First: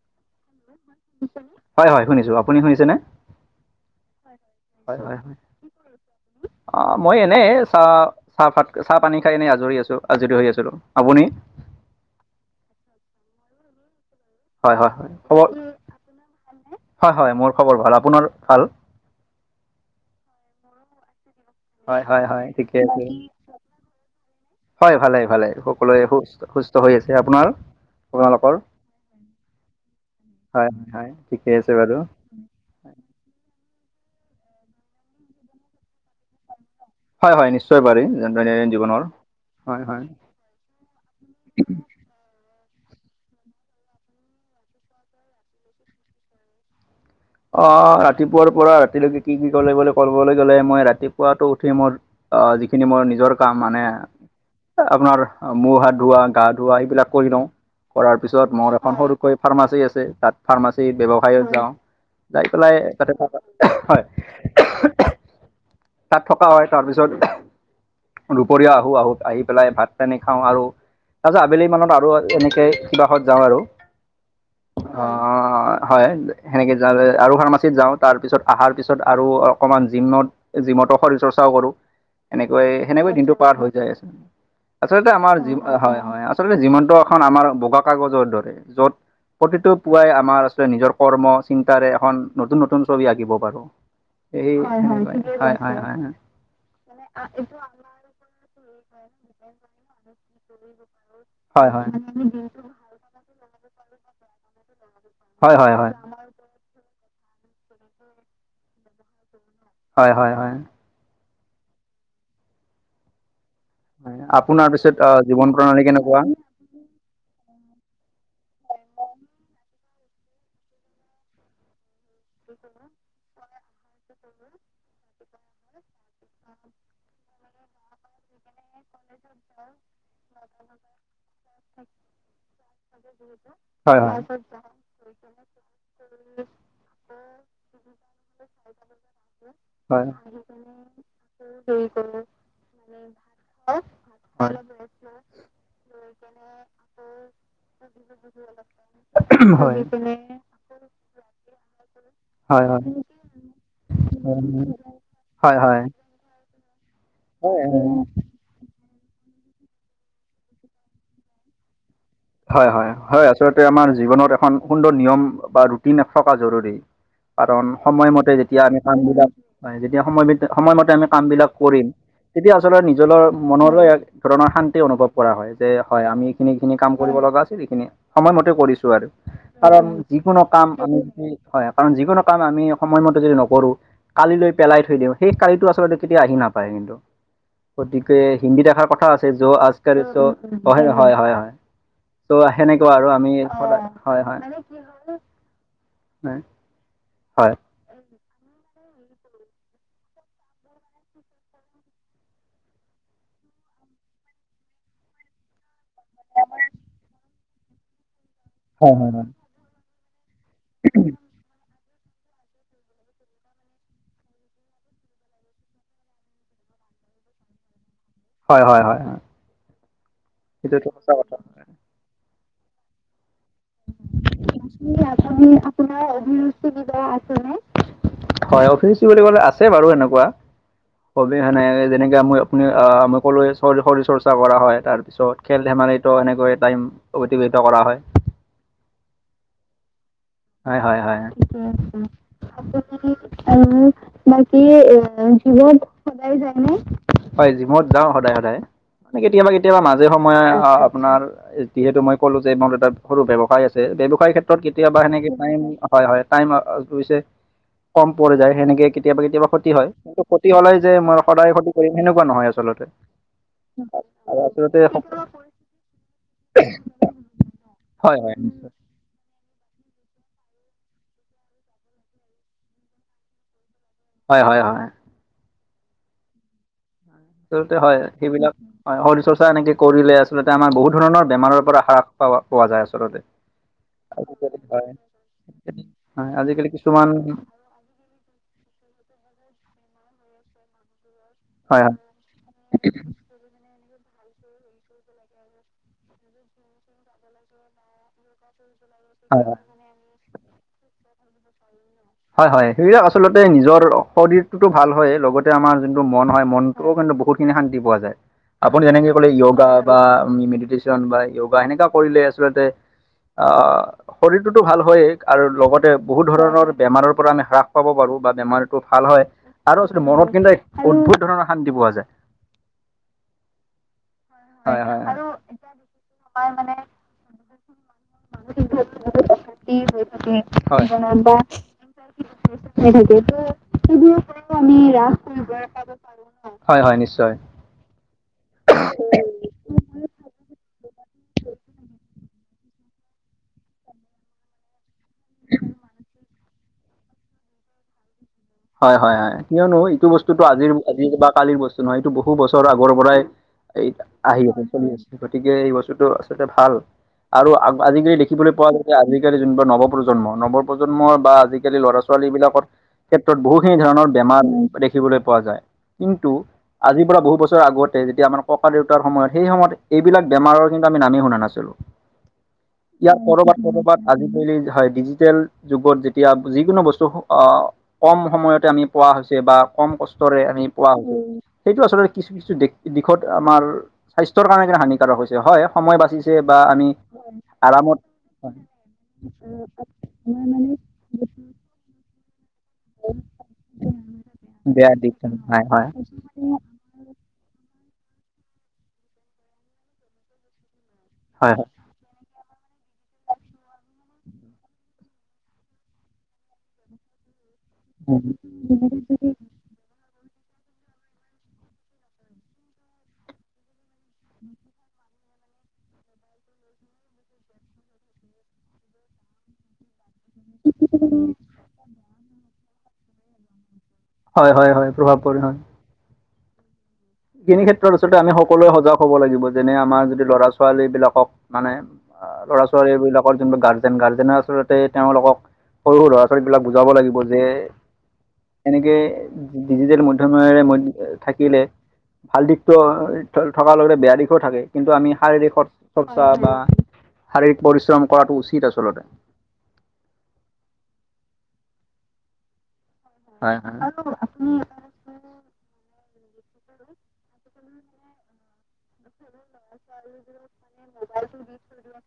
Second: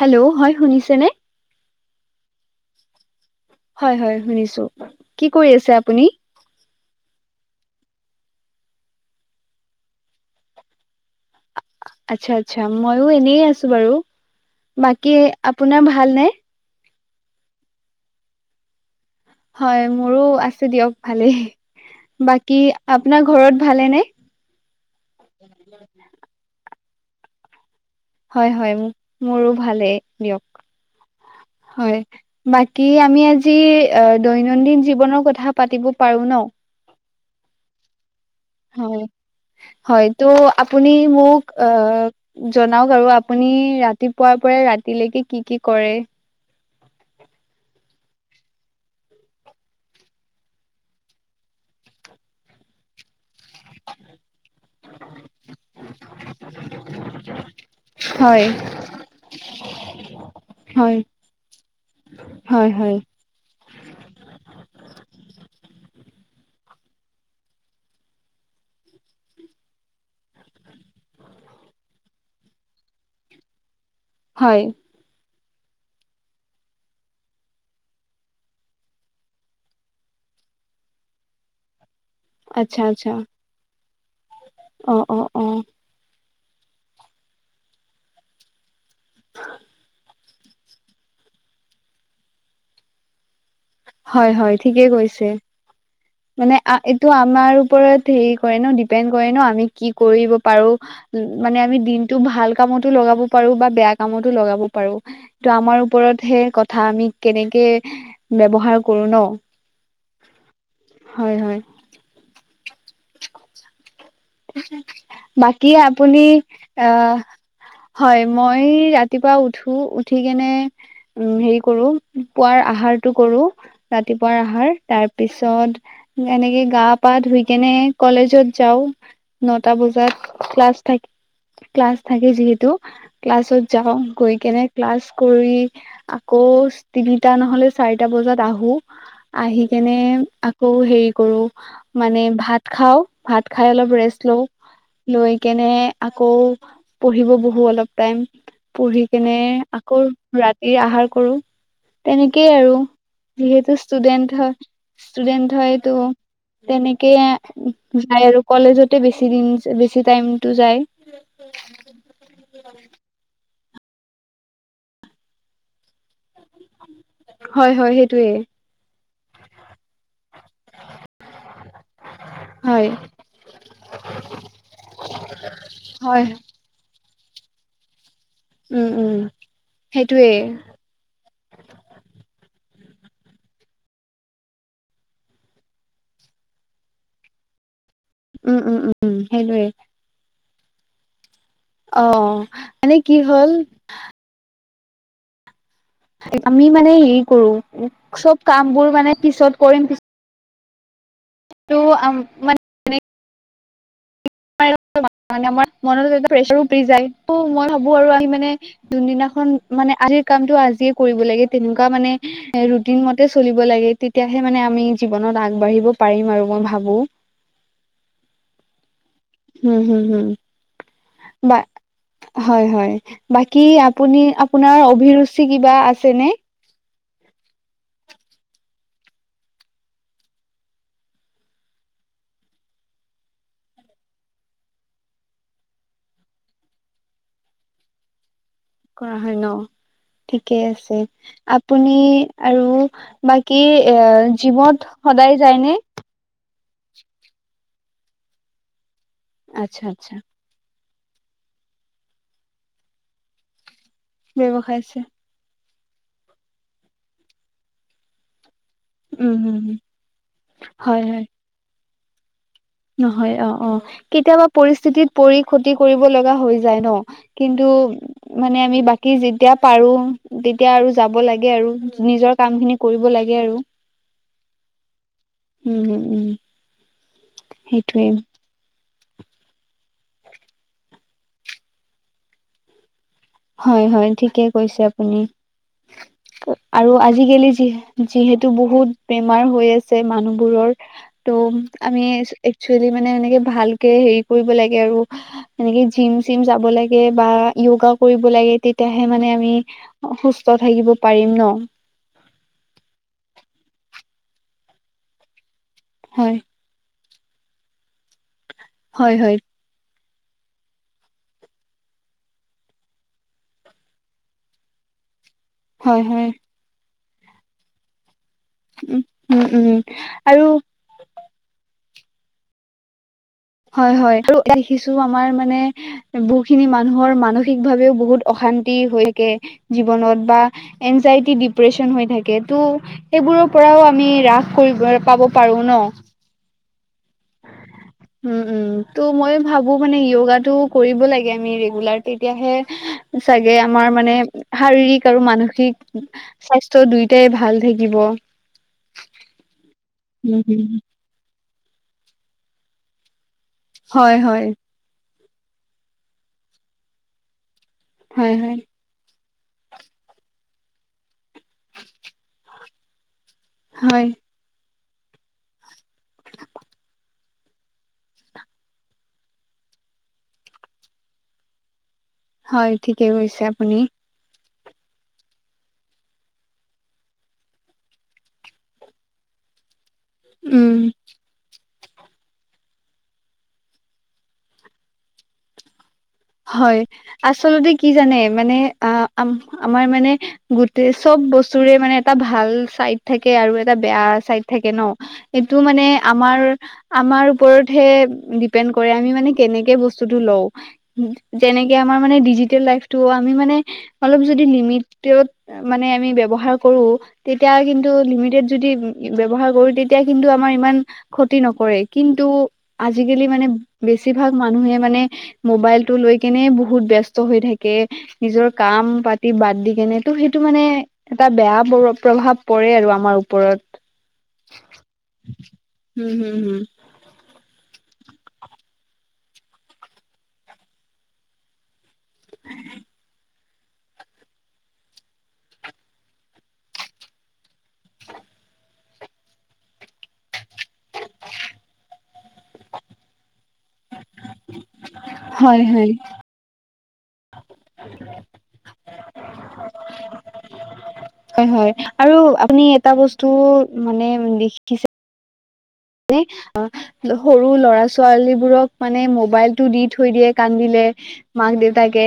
Hello হয় শুনিছেনে? হয় হয় শুনিছো। আপুনি শুনিছেনে? হয় হয় শুনিছো। কি কৰি আছে আপুনি? অ, মই এনে চা চাহপাত, চাহ পানী খাই এনেই আজৰি আছো, আজৰি হৈ আছো। আপুনি? আচ্ছা আচ্ছা মইয়ো এনে আছো বাৰু। হয় হয় হয় বাকী খবৰ আপোনাৰ ভাল নে? হয় হয় মোৰ খবৰ ভাল। আপোনাৰ ভাল? হয় মোৰো আছো দিয়ক ভালেই হয় হয় হয় বাকী। ঠিকে আছে আপোনাৰ ঘৰত ভালে নে? হয়, ভালেই ভালেই সকলোৱে সুস্থ সুস্থ হৈ আছে। আপোনাৰ? হয় আপোনালোকৰ হয় মোৰো ভালেই দিয়ক হয় হয় হয় ঠিকে আছে বাৰু হয়। বাকী আমি আজি দৈনন্দিন জীৱনৰ কথা পাতিব পাৰো ন'? হয়, হয়, নিশ্চয় পাৰি। দৈনন্দিন হয়, জীৱনৰ হয় হয় হয়তো আপুনি মোক আহ জনাওক আৰু আপুনি ৰাতিপুৱাৰ পৰা ৰাতিলৈকে কি কি কৰে। অ', ৰাতিপুৱাৰ পৰা ৰাতিলৈকে কি কি কলে বো ক'বলৈ গ'লে মই ৰাতিপুৱাতো উঠি মোৰ অ', যিখিনি মোৰ নিজৰ কাম মানে আপোনাৰ মুখ হাত ধোৱা গা ধুৱাই সেইবিলাক কৰি লওঁ। কৰাৰ হয় পিছত মোৰ এখন সৰুকৈ ফাৰ্মাচী আছে, তাত ফাৰ্মাচী হয় ব্যৱসায়ত যাওঁ। যাই হয় পেলাই হয় তাতে থকা হয। তাত থকা হয়, তাৰ পিছত দুপৰীয়া আহো, আহো, আহি পেলাই ভাত পানী খাওঁ আৰু তাৰপিছত আবেলি মানত আৰু এনেকৈ কিবাহত যাওঁ আৰু। হয়। অ', হয়, সেনেকে আৰু ফাৰ্মাচীত যাওঁ তাৰপিছত অহাৰ পিছত আৰু অকণমান জিমত জিমত শৰীৰ চৰ্চাও কৰো। সেনেকৈ আচ্ছা আচ্ছা সেনেকৈৱে দিনটো পাৰ হৈ যায় আছে অ আচলতে অ আমাৰ অ হয়, হয়। আচলতে জীৱনটো এখন আমাৰ বগা কাগজৰ দৰে য'ত প্ৰতিটো পুৱাই আমাৰ আচ নিজৰ কৰ্ম চিন্তাৰে এখন নতুন নতুন ছবি আঁকিব পাৰো। হয় এই হয়, ঠিকেই কৈছে হয়, হয়, হয়। মানে এইটো আমাৰ ওপৰত হেৰি কৰে ন' দিপেন্দ কৰে ন' আমি কি কৰি‌ব পাৰো। মানে‌ হয় আমি‌ হয় হয়। দিনটো ভাল কামত টো লগাব পাৰো বা বেয়া কামতো লগাব পাৰো। হয় ত' হয় আমাৰ হয়। ওপৰত হে কথা আমি কেনেকে ব্যৱহাৰ কৰো ন'? হয়, হয়, হয়। হয়, হয়। আপোনাৰ পিছত আহ জীৱন বাকী প্ৰণালী কেনেকুৱা আপুনি আহ হয়, মই ৰাতিপুৱা উঠো উঠি কেনে উম, হেৰি কৰো পোৱাৰ আহাৰটো কৰো। ৰাতিপুৱাৰ আহাৰ তাৰপিছত এনেকে গা পা ধুই কেনে কলেজত যাওঁ। নটা বজাত ক্লাছ থাকে। ক্লাছ থাকে যিহেতু ক্লাছত যাওঁ, হয় হয়। গৈ কেনে ক্লাছ কৰি আকৌ তিনিটা নহলে চাৰিটা বজাত আহো আহি কেনে হয়। হয় হয় আকৌ হেৰি কৰো। মানে ভাত খাওঁ ভাত খাই অলপ ৰেষ্ট লও, লৈ কেনে আকৌ পঢ়িব বহু অলপ টাইম পঢ়ি কেনে হয় আকৌ ৰা তিৰ আহাৰ কৰো। তেনেকেই আৰু যিহেতু ষ্টুডেন্ট হয়, হয় হয় ষ্টুডেন্ট হয় হয়তো তেনেকে হয় হয় যায় আৰু কলেজতে বেছি দিন বেছি টাইমটো যায়। হয়, হয়, হয়, আচলতে আমাৰ জীৱনত এখন সুন্দৰ নিয়ম বা ৰুটিন থকা জৰুৰী। কাৰণ হয় হয় সেইটোয়ে সময়মতে যেতিয়া আমি কাম বিলাক যেতিয়া সময় সময়মতে আমি কাম বিলাক কৰিম। তেতিয়া হয় আচলতে নিজৰ মনলৈ এক ধৰণৰ শান্তি অনুভৱ কৰা হয়, যে হয়, আমি এইখিনি যিখিনি কাম কৰিব লগা আছিল সেইখিনি সময়মতে কৰিছো উম আৰু উম কাৰণ সেইটোয়ে যিকোনো কাম আমি যি হয়, কাৰণ যিকোনো কাম আমি সময়মতে যদি নকৰো। কালি লৈ পেলাই থৈ দিওঁ সেই কালিটো আচলতে কেতিয়াও আহি নাপায় কিন্তু। গতিকে উম হিন্দী উম এসাৰ কথা উম আছে য' সেইটোয়ে আজ কৰে চো হয়, হয়, হয়। অ ত' সেনেকুৱা মানে আৰু কি আমি হ'ল স হয়, হয়। আমি মানে হেৰি কৰো, হয় চব কাম বোৰ মানে পিছত কৰিম পিছত ত' মান আমাৰ মনত প্ৰেচাৰো পৰি যায় ত' মই ভাবো আৰু আহি মানে হয় হয় যোন হয় দিনাখন মানে আজিৰ কামতটো আজিয়ে কৰিব লাগে তেনেকুৱা মানে ৰুটিন মতে চলিব লাগে তে তেতিয়াহে মানে আমি জীৱনত আগবাঢ়িব পাৰিম আৰু মই ভাবোঁ। হয়, হয়, হয়। হুম, হুম, হুম। সেইটো সঁচা কথা। হয় হয় বাকি আপুনি আপোনাৰ অভিৰুচি কিবা আছে নে। অভিৰুচি কিবা আছে নে হয় অভিৰুচি বুলি ক'লে আছে বাৰু এনেকুৱা। কবি সেনেকে যেনেকে আ আপুনি আমি কলোৱে শৰীৰ চৰ্চা কৰা হয় তাৰ পিছত খেল ধেমালিতটো এনেকৈ টাইম অতিবাহিত কৰা হয়। কৰা হয় ন। ঠিকে হয় আছে, হয় হয় আপুনি আৰু বাকী এ জিমত সদায় যায়নে শবত [unintelligible] হয় জিমত যাওঁ সদায় সদায় মানে কেতিয়াবা কেতিয়াবা আচ্ছা মাজে আচ্ছা সময়ে আপোনাৰ যিহেতু মই ক'লো যে মোৰ এটা সৰু ব্যয়ৱসায় আছে ব্যৱসায় ক্ষেত্ৰত কেতিয়াবা সেনেকে ম হয়, হয় টাইম পিছে কম পৰি যায় সেনেকে কেতিয়াবা, উম কেতিয়াবা হম ক্ষতি হয় কিন্ত ক্ষতি হলে যে হয় মই হয় সদায় ক্ষতি কৰিম সেনেকুৱা নহয় আচলতে নহয় অ', অ', আৰু কেতিয়াবা আচলতে পৰিস্থিতিত পৰি ক্ষতি কৰিব লগা হৈ যায় ন। কিন্তু হয়, হয় নিশ্চয়। কি যেতিয়া পাৰো তেতিয়া আৰু যাব লাগে আৰু নিজৰ কাম খিনি কৰিব লাগে আৰু। [inaudible] হয়, হয়, হয়। উম, উম, উম। আচলতে হয় সেইটোৱে সেইবিলাক শৰীৰ চৰ্চা এনেকে কৰিলে আচলতে আমাৰ বহুত ধৰণৰ বেমাৰৰ পৰা হ্ৰাস পা পোৱা যায় আচলতে হয়, হয় ঠিকে আজিকালি কৈছে হয় আপুনি হয় আজিকালি আৰু কিছুমান আজিকালি যিহে যিহেতু বহুত বেমাৰ হৈ আছে মানুহবোৰৰ ত' হয় আমি একচুৱেলি মানে এনেকে ভাল হেৰি কৰিব লাগে আৰু এনেকে জিম চিম যাব লাগে বা য়োগা কৰিব লাগে তে তেতিয়াহে মানে হয় হয় আমি হয় সুস্থ থাকিব পাৰিম ন। হয়, হয় সেইবিলাক আচলতে নিজৰ শৰীৰটোতো ভাল হয় লগতে আমাৰ যোনটো মন হয় মন মনতোও কিন্তু বহুতখিনি শান্তি পোৱা যায়, আপুনি যেনেকে হয় ক'লে হয় য়োগা বা মেডিটেশ্যন বা য়োগা সেনেকা কৰিলে আচলতে শৰীৰটোতো ভাল হয়েই আৰু লগতে হয় হয় বহুত ধৰণৰ বেমাৰৰ পৰা আমি হ্ৰাস পাব পাৰোঁ বা বেমাৰ উম ভাল হয় উম উম আৰু আচলতে মনত আৰু কিন্তু অদ্ভুত ধৰণৰ শান্তি পোৱা যায় হয়, হয় আৰু দেখিছো আমাৰ মানে বহুখিনি মানুহৰ মানসিক ভাৱেও বহুত অশান্তি হৈ থাকে জীৱনত বা এনজাইটি ডিপ্ৰেচন হৈ থাকে তো সেইবোৰৰ পৰাও আমি ৰাস কৰিব পাব পাৰো ন। হয়, হয় নিশ্চয়। উম, উম ত' মই ভাবো মানে য়োগাটো কৰিব লাগে আমি ৰেগুলাৰ তেতিয়াহে চাগে আমাৰ মানে শাৰীৰিক আৰু মানসিক স্বাস্থ্য দুইটাই ভাল থাকিব। হয়, হয়, হয় কিয়নো এইটো বস্তুতটো আজিৰ উম আজি বা কালিৰ বস্তু নহয় এইটো বহু বছৰ আগৰ পৰাই এই হয় হয় আহি আছে চলি আছে গতিকে এই বস্তুটো আচলতে ভাল। আৰু আজিকালি হয় দেখিবলৈ হয় পোৱা গৈছে আজিকালি যোনবাৰ নৱপ্ৰজন্ম নৱপ্ৰজন্ম বা আজিকালি ল'ৰা ছোৱালীবিলাকৰ ক্ষেত্ৰত বহুখিনি হয় ধৰণৰ বেমাৰ দেখিবলৈ পোৱা যায় কিন্তু আজিৰ পৰা বহু বছৰ আগতে যেতিয়া আমাৰ ককা দেউতাৰয়ত সেই সময়ত এইবিলাক বেমাৰৰ কিন্তু আমি নামেই শুনা নাছিলোঁ। [inaudible] ঠিকে ইয়াৰ কৈছে কৰবাত আপুনি কৰবাত আজিকালি হয় ডিজিটেল যুগত যেতিয়া যিকোনো বস্তু আ কম সময়তে আমি পোৱা হৈছে বা কম কষ্টৰে আমি উম পোৱা হৈছে। সেইটো আচলতে কিছু কিছু দিশত আমাৰ স্বাস্থ্যৰ কাৰণে কি হানিকাৰক হৈছে হয় সময় বাচি হয় আচলতে কি জানে মানে আ, আমাৰ মানে গোটেই চব বস্তুৰে মানে এটা ভাল চাইড থাকে আৰু এটা বেয়া চাইড থাকে ন' বেয়া দিশ এইটো হয় মানে হয় আমাৰ আমাৰ ওপৰতহে ডিপেণ্ড কৰে আমি মানে কেনেকে বস্তুটো লও হয় যেনেকে আমাৰ মানে ডিজিটেল লাইফটো আমি মানে অলপ যদি লিমিটত মানে আমি ব্যৱহাৰ কৰোঁ তেতিয়া কিন্ত লিমিটত যদি ব্যৱহাৰ কৰোঁ তেতিয়া তেতিয়া কিন্তু আমাৰ ইমান ক্ষতি নকৰে কিন্তু আজিকালি মানে বেছিভাগ মানুহে মানে মোবাইলটো লৈ কেনে বহুত ব্যস্ত হৈ থাকে। নিজৰ কাম পাতি বাদ দি কেনে ত' সেইটো মানে এটা বেয়া প্ৰ প্ৰভাৱ পৰে আৰু আমাৰ ওপৰত। হয় - হয় - হয়, প্ৰভাৱ পৰে হয়। উম, হুম, হুম, এইখিনি ক্ষেত্ৰত আচলতে আমি সকলোৱে সজাগ হব লাগিব যেনে আমাৰ যদি লৰা ছোৱালী বিলাকক মানে আ, ল'ৰা ছোৱালীবিলাকৰ যোনটো গাৰ্জেন, গাৰ্জেনে আচলতে তেওঁলোকক সৰু সৰু ল'ৰা ছোৱালীবিলাক বুজাব লাগিব যে [inaudible] এনেকে ডিজিটেল মধ্যমৰে, থাকিলে ভাল দিশটো থকাৰ লগে লগে, বেয়া দিশো থাকে কিন্তু আমি হয়, হয়, শাৰীৰিক বা শাৰীৰিক পৰিশ্ৰম কৰাটো উচিত আচলতে। হয় - হয়, আৰু আপুনি এটা বস্তু হয় হয় মানে [unintelligible] আ, সৰু লৰা ছালীবোৰক মানে মবাইলটো দি থৈ দিয়ে কান্দিলে মাক দেউতাকে,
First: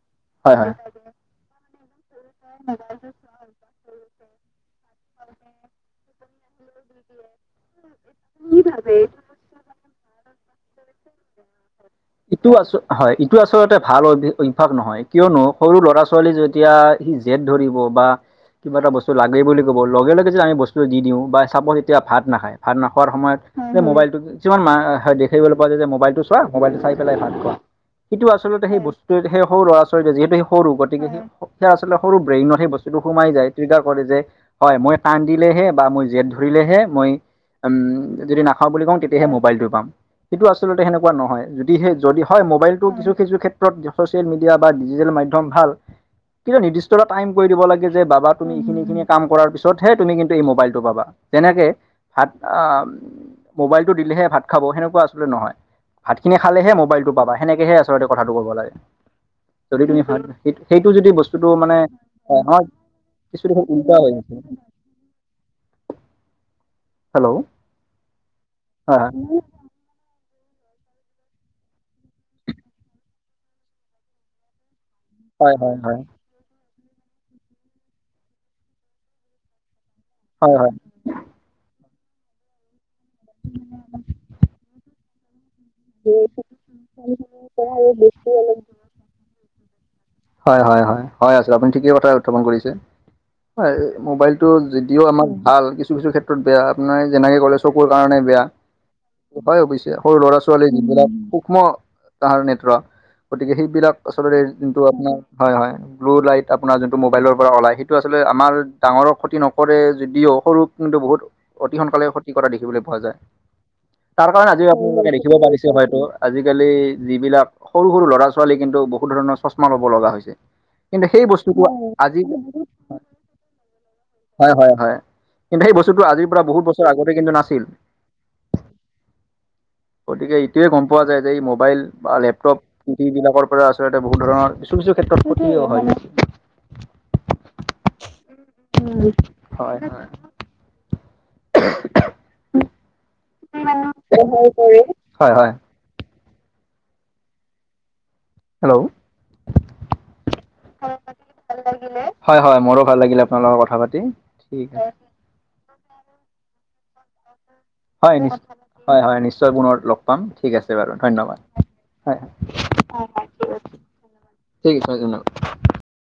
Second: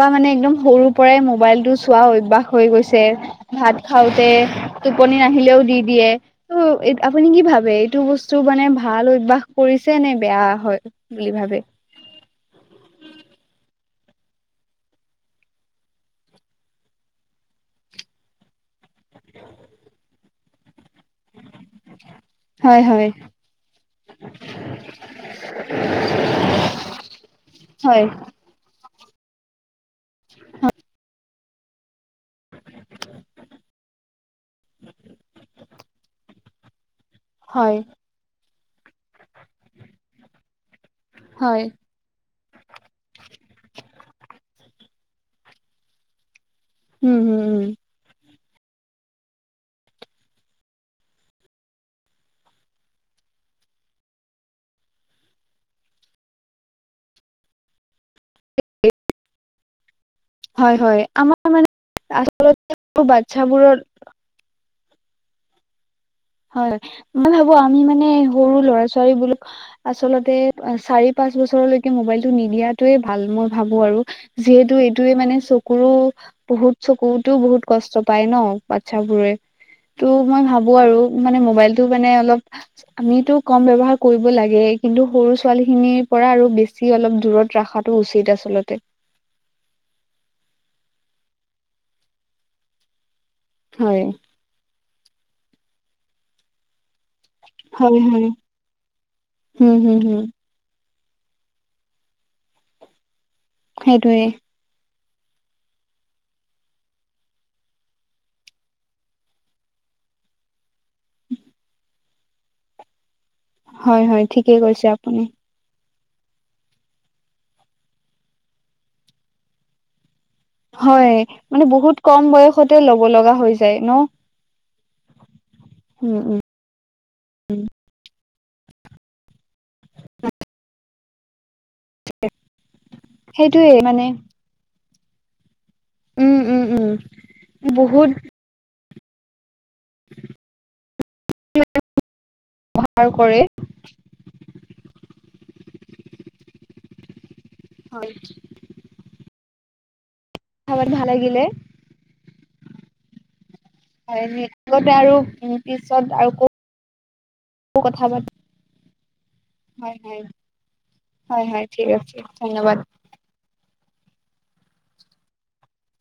বা মানে একদম হয় হয় সৰু পৰাই মোবাইলটো চোৱা অভ্যাস হৈ গৈছে, ভাত খাওঁতে টোপনি নাহিলেও দি দিয়ে ত' আপুনি কি ভাবে এইটো বস্তু টো মানে ভাল অভ্যাস কৰিছে নে বেয়া হয় বুলি ভাবে? ইটো আচ হয় ইটো আচলতে ভাল অভ্যাস নহয় কিয়নো সৰু ল'ৰা ছোৱালী যদি এতিয়া সি জেট ধৰিব বা কিবা এটা বস্তু লাগেই বুলি ক'ব, লগে লগে যে আমি বস্তু দি দিওঁ বা চাপজ তিয়া ভাত নাখায় ভাত হয় হয় নাখোৱাৰ সময়ত যে মোবাইলটো কিছুমান দেখিবলৈ পোৱা যায় যে মোবাইলটো চোৱা মোবাইল চাই পেলাই ভাত খোৱা, হয় কিন্তু আচলতে সেই বস্তু সেই সৰু ল'ৰা ছোৱালী যিহেতু সৰু, গতিকে সেই সেয়া আচলতে সৰু ব্ৰেইনত সেই বস্তুটো সোমাই যায় ত্ৰৃগাৰ কৰে যে হয়, মই কান্দিলেহে বা মই জেদ ধৰিলেহে মই উম, হয় যদি নাখাওঁ বুলি কওঁ তেতিয়াহে মোবাইলটো পাম, কিন্তু আচলতে সেনেকুৱা নহয় হয় যদিহে যদি হয় মোবাইলটো কিছু কিছু ক্ষেত্ৰত ছচিয়েল মিডিয়া বা ডিজিটেল মাধ্যম ভাল কিন্তু নিৰ্দিষ্ট উম টাইম হম কৰি উম দিব লাগে যে বাবা তুমি এইখিনি খিনি কাম কৰাৰ পিছতহে তুমি কিন্তু এই মোবাইলটো পাবা যেনেকে ভাত আ, মোবাইলটো দিলেহে ভাত খাব সেনেকুৱা আচলতে নহয় ভাত খিনি খালেহে মোবাইলটো পাবা সেনেকেহে আচলতে কথাটো কব লাগে যদি তুমি ভাত সেই হয় সেইটো হয় যদি বস্তুটো আমাৰ মানে হয় আচল কিছু দেখোন বাচ্ছাবোৰৰ ওলোটা হৈ আছে। হয়, হয় হেল্ল' মই ভাবো আমি মানে সৰু ল'ৰা হয় ছোৱালী বলো আচলতে চাৰি পাঁচ বছৰলৈকে মোবাইলটো নিদিয়াতোয়ে ভাল মই ভাবো আৰু। যিহেতু এই এইটোয়ে মানে হয় হয় চকুৰো হয় বহুত চকুটো বহুত কষ্ট পায় ন' বাচ্ছাবোৰে ত' মই হয় ভাবো হয় আৰু মানে মোবাইলটো মানে অলপ আমিটো কম ব্যৱহাৰ কৰিব লাগেই কিন্তু সৰু ছোৱালীখিনিৰ পৰা আৰু বেছি অলপ দূৰত ৰখাটো উচিত আচলতে। হয় হয় হয় হয় আ আপুনি ঠিকেই উত্থাপন কৰিছে হয় মোবাইল টো যদিও আমাৰ ভাল কিছু কিছু ক্ষেত্ৰত বেয়া আপোনাৰ যেনেকে কলেজ চকুৰ হয় কাৰণে হয় বেয়া উম হয়অৱশ্যে হম সৰু হম ল'ৰা ছোৱালীৰ যিবিলাক সূক্ষ্ম তাহাতৰ নেত্ৰ গতিকে সেইবিলাক সেইটোৱে আচলতে যোনটো আপোনাৰ হয় হয়। ব্লু লাইট আপোনাৰ যোনটো মোবাইলৰ পৰা ওলায় সেইটো আচলতে আমাৰ ডাঙৰৰ ক্ষতি নকৰে যদিও সৰু কিন্তু বহুত অতি সোনকালে ক্ষতি কৰা দেখিবলৈ পোৱা যায়। হয় হয় তাৰ কাৰণে ঠিকেই আজি কৈছে আপোনালোকে আপুনি দেখিব পাৰিছে হয়তো আজিকালি যিবিলাক সৰু সৰু ল'ৰা-ছোৱালী কিন্তু বহুত ধৰণৰ চশমা ল'ব লগা হৈছে। কিন্তু হয় সেই মানে বস্তুটোবোৰ বহুত আজি কম বয়সতে ল'ব লগা হৈ যায় ন। হয় হয় হয়। কিন্ত সেই বস্তুটো উম আজিৰ উম। বহুত বছৰ আগতে কিন্তু নাছিল গতিকে এইটোৱে ক'ম পোৱা যায় যে এই মোবাইল বা লেপটপ ইতি বিলাকৰ পৰা সেইটোয়ে আচলতে মানে বহুত ধৰণৰ কিছু কিছু ক্ষেত্ৰত ক্ষতি হয় উম উম উম বহুত উম। হয় হয়। ব্যৱহাৰ কৰে। [unintelligible] হয় হয়। হয়। হেল্ল'। কথা পাতি ভাল লাগিলে। হয় হয় মোৰো ভাল লাগিলে আপোনালোকৰ কথা পাতি। হয় ঠিক আছে এনেদৰে আৰু পিছত আৰু ক কথা হয় পাতিম। নিশ্চয় হয় হয় নিশ্চয় পুনৰ লগ পাম ঠিক আছে বাৰু ধন্যবাদ। হয় হয় ঠিক আছে ধন্যবাদ। [unintelligible]